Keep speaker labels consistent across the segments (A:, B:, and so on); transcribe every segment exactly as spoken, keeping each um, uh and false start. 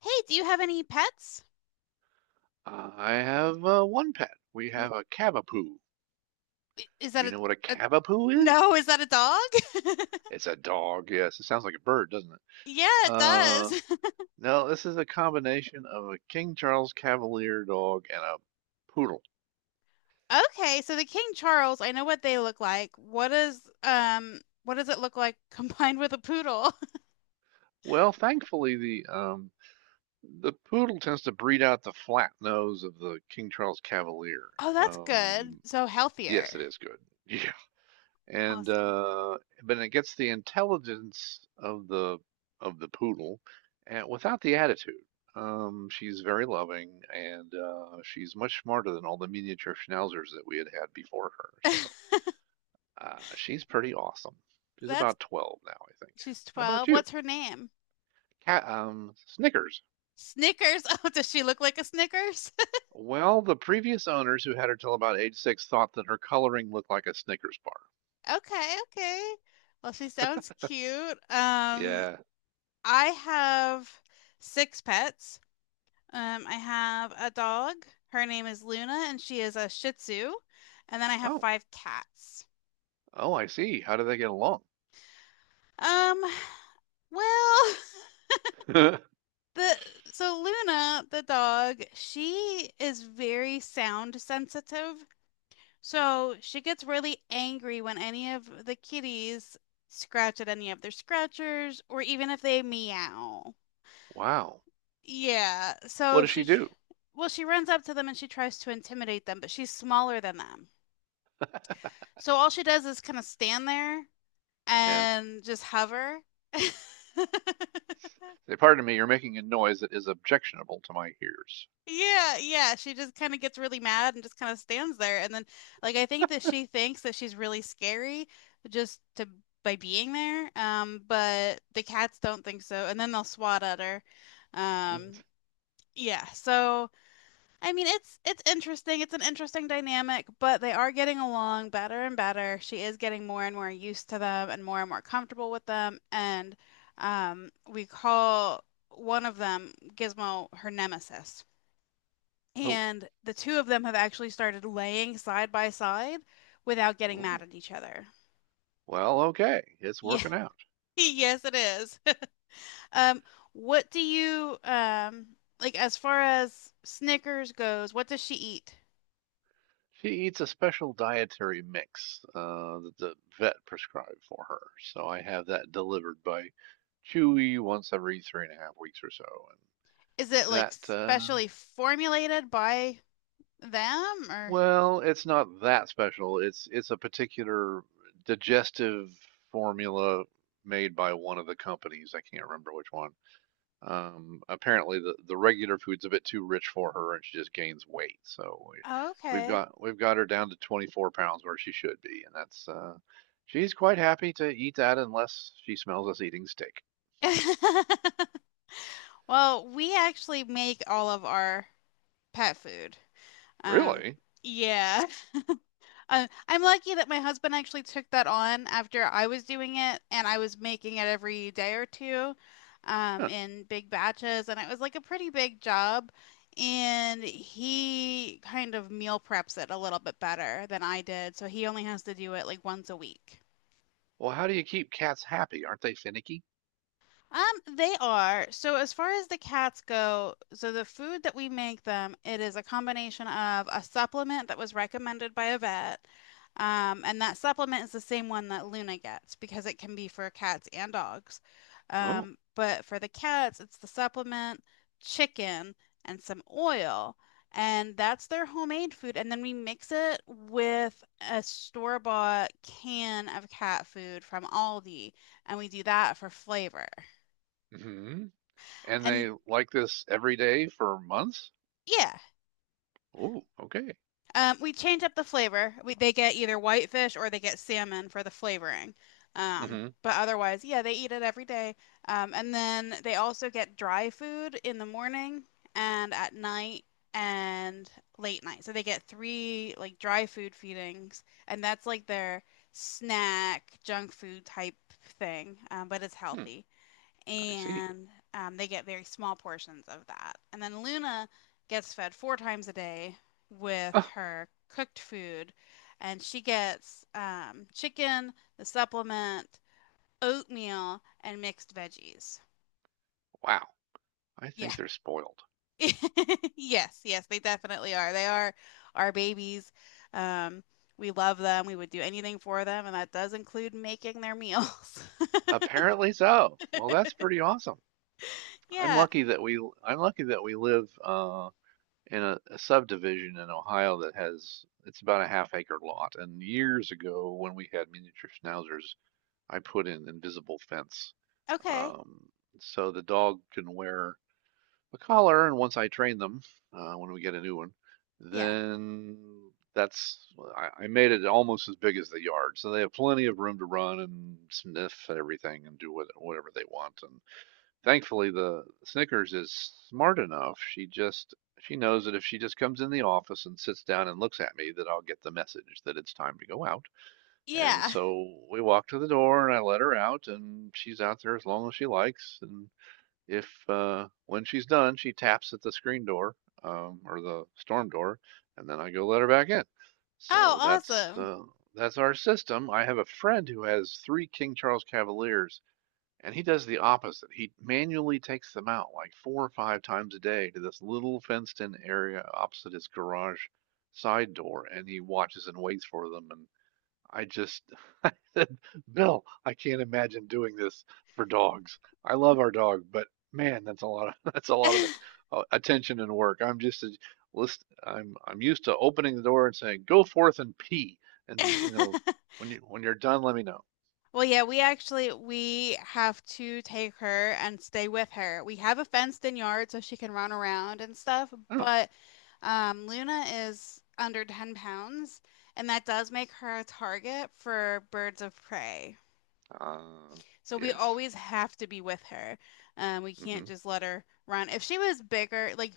A: Hey, do you have any pets?
B: I have uh, one pet. We
A: W-
B: have a Cavapoo.
A: I- Is
B: Do
A: that
B: you
A: a,
B: know what a
A: a
B: Cavapoo is?
A: no, is that a dog?
B: It's a dog, yes. It sounds like a bird, doesn't it?
A: Yeah, it
B: Uh,
A: does.
B: no, this is a combination of a King Charles Cavalier dog and a poodle.
A: Okay, so the King Charles, I know what they look like. What is um what does it look like combined with a poodle?
B: Well, thankfully, the um, the poodle tends to breed out the flat nose of the King Charles Cavalier.
A: Oh, that's good.
B: Um,
A: So
B: yes,
A: healthier.
B: it is good. You and
A: Awesome.
B: uh, but it gets the intelligence of the of the poodle, and without the attitude. Um, she's very loving, and uh, she's much smarter than all the miniature schnauzers that we had had before her. So uh, she's pretty awesome. She's
A: That's
B: about twelve now, I think.
A: She's
B: How about
A: twelve.
B: you?
A: What's her name?
B: Cat, um, Snickers.
A: Snickers. Oh, does she look like a Snickers?
B: Well, the previous owners who had her till about age six thought that her coloring looked like a Snickers bar.
A: Okay, okay. Well, she sounds cute. Um,
B: Yeah.
A: I have six pets. Um, I have a dog. Her name is Luna, and she is a Shih Tzu. And then I have
B: Oh,
A: five cats.
B: oh, I see. How do they get along?
A: Um, well, the so Luna, the dog, she is very sound sensitive. So she gets really angry when any of the kitties scratch at any of their scratchers or even if they meow.
B: Wow.
A: Yeah.
B: What
A: So
B: does she
A: she, tr-
B: do?
A: well, she runs up to them and she tries to intimidate them, but she's smaller than them. So all she does is kind of stand there
B: Yeah.
A: and just hover.
B: Say, pardon me, you're making a noise that is objectionable to my ears.
A: Yeah, yeah, she just kind of gets really mad and just kind of stands there. And then like I think that she thinks that she's really scary just to by being there. Um, but the cats don't think so. And then they'll swat at her. Um, yeah. So I mean, it's it's interesting. It's an interesting dynamic, but they are getting along better and better. She is getting more and more used to them and more and more comfortable with them. And um, we call one of them Gizmo her nemesis.
B: Oh.
A: And the two of them have actually started laying side by side without getting mad
B: Oh.
A: at each other.
B: Well, okay. It's
A: Yeah,
B: working out.
A: yes, it is. Um, what do you um Like as far as Snickers goes, what does she eat?
B: She eats a special dietary mix uh, that the vet prescribed for her. So I have that delivered by Chewy once every three and a half weeks or so.
A: Is it
B: And
A: like
B: that, uh,
A: specially formulated by them or?
B: well, it's not that special. It's it's a particular digestive formula made by one of the companies. I can't remember which one. Um, apparently the, the regular food's a bit too rich for her and she just gains weight. So we,
A: Oh,
B: we've
A: okay.
B: got we've got her down to twenty-four pounds where she should be, and that's uh, she's quite happy to eat that unless she smells us eating steak.
A: Well, we actually make all of our pet food. Um,
B: Really?
A: yeah. Uh, I'm lucky that my husband actually took that on after I was doing it and I was making it every day or two, um,
B: Huh.
A: in big batches. And it was like a pretty big job. And he kind of meal preps it a little bit better than I did. So he only has to do it like once a week.
B: Well, how do you keep cats happy? Aren't they finicky?
A: Um, they are. So as far as the cats go, so the food that we make them, it is a combination of a supplement that was recommended by a vet. Um, and that supplement is the same one that Luna gets because it can be for cats and dogs.
B: Oh.
A: Um, but for the cats, it's the supplement, chicken, and some oil. And that's their homemade food. And then we mix it with a store-bought can of cat food from Aldi, and we do that for flavor.
B: Hmm. And
A: And
B: they like this every day for months?
A: yeah,
B: Oh, okay.
A: um, we change up the flavor. We They get either whitefish or they get salmon for the flavoring. Um,
B: Hmm.
A: but otherwise, yeah, they eat it every day. Um, and then they also get dry food in the morning and at night and late night. So they get three like dry food feedings, and that's like their snack, junk food type thing, um, but it's
B: Hmm.
A: healthy.
B: I see.
A: and um, they get very small portions of that. And then Luna gets fed four times a day with
B: Oh,
A: her cooked food, and she gets um, chicken, the supplement, oatmeal, and mixed veggies.
B: wow. I
A: Yeah.
B: think they're spoiled.
A: Yes, yes, they definitely are. They are our babies. Um, we love them. We would do anything for them, and that does include making their meals.
B: Apparently so. Well, that's pretty awesome. I'm
A: Yeah.
B: lucky that we I'm lucky that we live uh, in a, a subdivision in Ohio that has it's about a half acre lot. And years ago, when we had miniature schnauzers, I put in invisible fence,
A: Okay.
B: um, so the dog can wear a collar. And once I train them, uh, when we get a new one,
A: Yeah.
B: then that's well, I, I made it almost as big as the yard, so they have plenty of room to run and sniff everything and do what, whatever they want. And. Thankfully, the Snickers is smart enough. She just she knows that if she just comes in the office and sits down and looks at me, that I'll get the message that it's time to go out. And
A: Yeah.
B: so we walk to the door and I let her out and she's out there as long as she likes. And if uh when she's done, she taps at the screen door um or the storm door and then I go let her back in. So that's
A: Oh,
B: uh that's our system. I have a friend who has three King Charles Cavaliers and he does the opposite. He manually takes them out like four or five times a day to this little fenced in area opposite his garage side door and he watches and waits for them. And I just, I said, Bill, I can't imagine doing this for dogs. I love our dog, but man, that's a lot of, that's a lot of
A: awesome.
B: uh, attention and work. I'm just a list. I'm, I'm used to opening the door and saying, go forth and pee. And, you know, when you, when you're done, let me know.
A: Well, yeah, we actually we have to take her and stay with her. We have a fenced-in yard so she can run around and stuff,
B: Oh,
A: but um, Luna is under ten pounds, and that does make her a target for birds of prey.
B: uh,
A: So we
B: yes.
A: always have to be with her. Um, we
B: Hmm.
A: can't just let her run. If she was bigger, like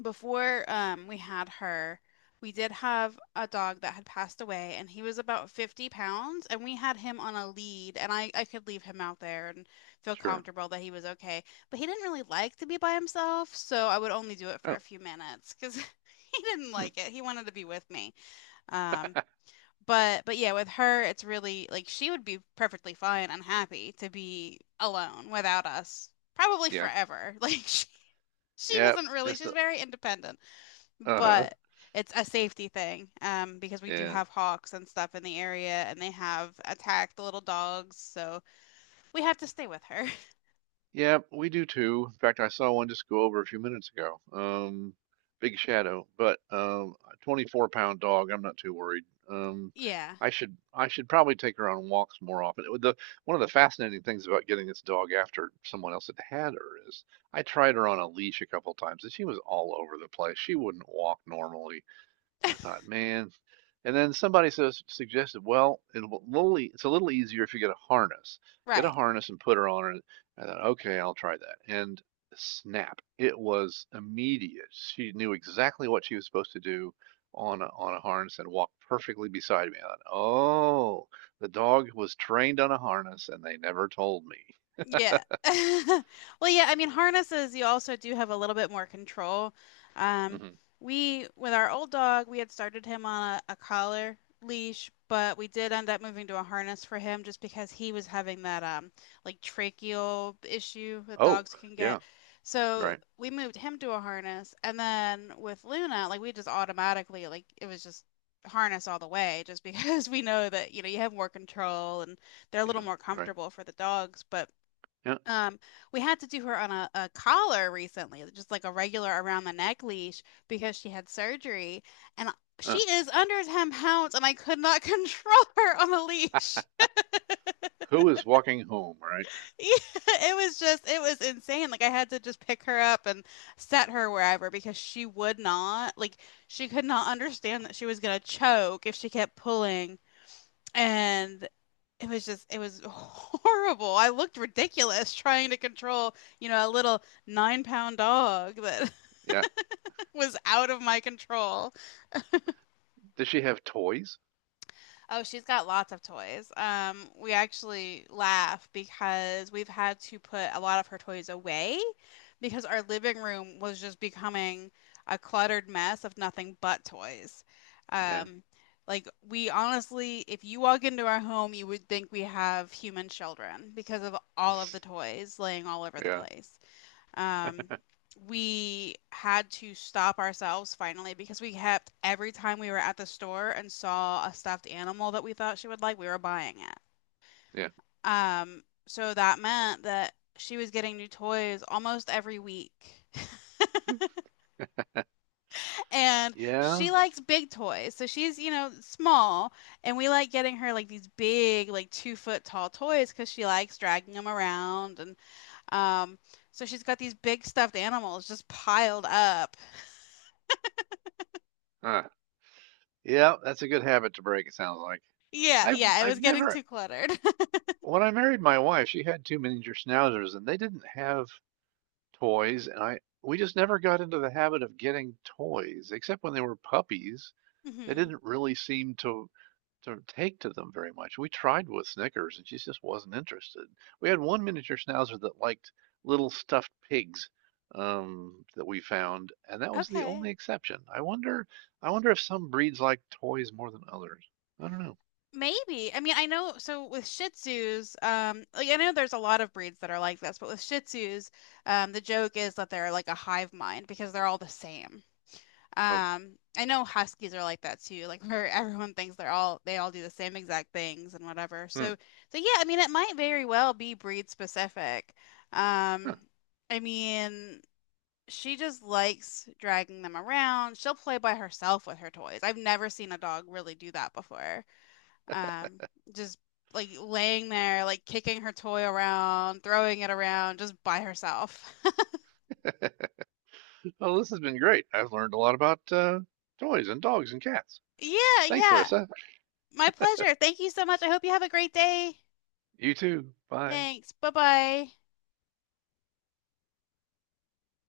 A: before um, we had her, we did have a dog that had passed away, and he was about fifty pounds, and we had him on a lead, and I, I could leave him out there and feel
B: Sure.
A: comfortable that he was okay. But he didn't really like to be by himself, so I would only do it for
B: Oh,
A: a few minutes because he didn't
B: hmm.
A: like it. He wanted to be with me. Um, but but yeah, with her, it's really like she would be perfectly fine and happy to be alone without us, probably
B: Yeah.
A: forever. Like she, she
B: Yep.
A: doesn't really,
B: Just,
A: she's very independent
B: uh huh.
A: but it's a safety thing um, because we do
B: Yeah.
A: have hawks and stuff in the area, and they have attacked the little dogs, so we have to stay with her.
B: Yeah, we do too. In fact, I saw one just go over a few minutes ago. Um, big shadow, but um, a twenty-four pound dog. I'm not too worried. Um,
A: Yeah,
B: I should I should probably take her on walks more often. It would- The One of the fascinating things about getting this dog after someone else that had her is I tried her on a leash a couple times and she was all over the place. She wouldn't walk normally. I thought, man. And then somebody says suggested, well, it'll it's a little easier if you get a harness. Get a
A: right.
B: harness and put her on it. I thought, okay, I'll try that. And snap, it was immediate. She knew exactly what she was supposed to do on a, on a harness and walked perfectly beside me. I thought, oh, the dog was trained on a harness and they never told me.
A: Yeah. Well, yeah, I mean, harnesses, you also do have a little bit more control. Um,
B: Hmm.
A: we, with our old dog, we had started him on a, a collar leash, but we did end up moving to a harness for him just because he was having that um like tracheal issue that
B: Oh,
A: dogs can get.
B: yeah,
A: So
B: right,
A: we moved him to a harness, and then with Luna, like we just automatically like it was just harness all the way, just because we know that you know you have more control and they're a little
B: yeah,
A: more
B: right,
A: comfortable for the dogs, but.
B: yeah.
A: Um, we had to do her on a, a collar recently, just like a regular around the neck leash because she had surgery and she
B: Uh,
A: is under ten pounds and I could not control her on the leash.
B: who is walking home, right?
A: Yeah, it was just, it was insane. Like I had to just pick her up and set her wherever because she would not, like she could not understand that she was gonna choke if she kept pulling. And it was just it was horrible. I looked ridiculous trying to control, you know, a little nine pound dog that
B: Yeah.
A: was out of my control.
B: Does she have toys?
A: Oh, she's got lots of toys. Um, we actually laugh because we've had to put a lot of her toys away because our living room was just becoming a cluttered mess of nothing but toys.
B: Yeah.
A: Um, like we honestly, if you walk into our home, you would think we have human children because of all of the toys laying all over the
B: Yeah.
A: place. Um, we had to stop ourselves finally because we kept every time we were at the store and saw a stuffed animal that we thought she would like, we were buying it.
B: Yeah.
A: Um, so that meant that she was getting new toys almost every week. And
B: Yeah.
A: she likes big toys. So she's, you know, small. And we like getting her like these big, like two foot tall toys because she likes dragging them around. And um, so she's got these big stuffed animals just piled up.
B: Huh. Yeah, that's a good habit to break, it sounds like.
A: Yeah,
B: I've
A: yeah, it was
B: I've
A: getting
B: never,
A: too cluttered.
B: when I married my wife, she had two miniature schnauzers and they didn't have toys and I we just never got into the habit of getting toys, except when they were puppies. They
A: Hmm.
B: didn't really seem to to take to them very much. We tried with Snickers, and she just wasn't interested. We had one miniature schnauzer that liked little stuffed pigs um, that we found, and that was the only
A: Okay.
B: exception. I wonder, I wonder if some breeds like toys more than others. I don't know.
A: Maybe. I mean, I know so with Shih Tzus, um like I know there's a lot of breeds that are like this, but with Shih Tzus, um the joke is that they're like a hive mind because they're all the same.
B: Oh,
A: Um I know Huskies are like that too, like where everyone thinks they're all they all do the same exact things and whatever.
B: hmm.
A: So so yeah, I mean it might very well be breed specific. Um
B: Huh.
A: I mean she just likes dragging them around. She'll play by herself with her toys. I've never seen a dog really do that before. Um, just like laying there, like kicking her toy around, throwing it around just by herself.
B: Well, this has been great. I've learned a lot about uh, toys and dogs and cats.
A: Yeah,
B: Thanks,
A: yeah.
B: Larissa.
A: My pleasure. Thank you so much. I hope you have a great day.
B: You too. Bye.
A: Thanks. Bye-bye.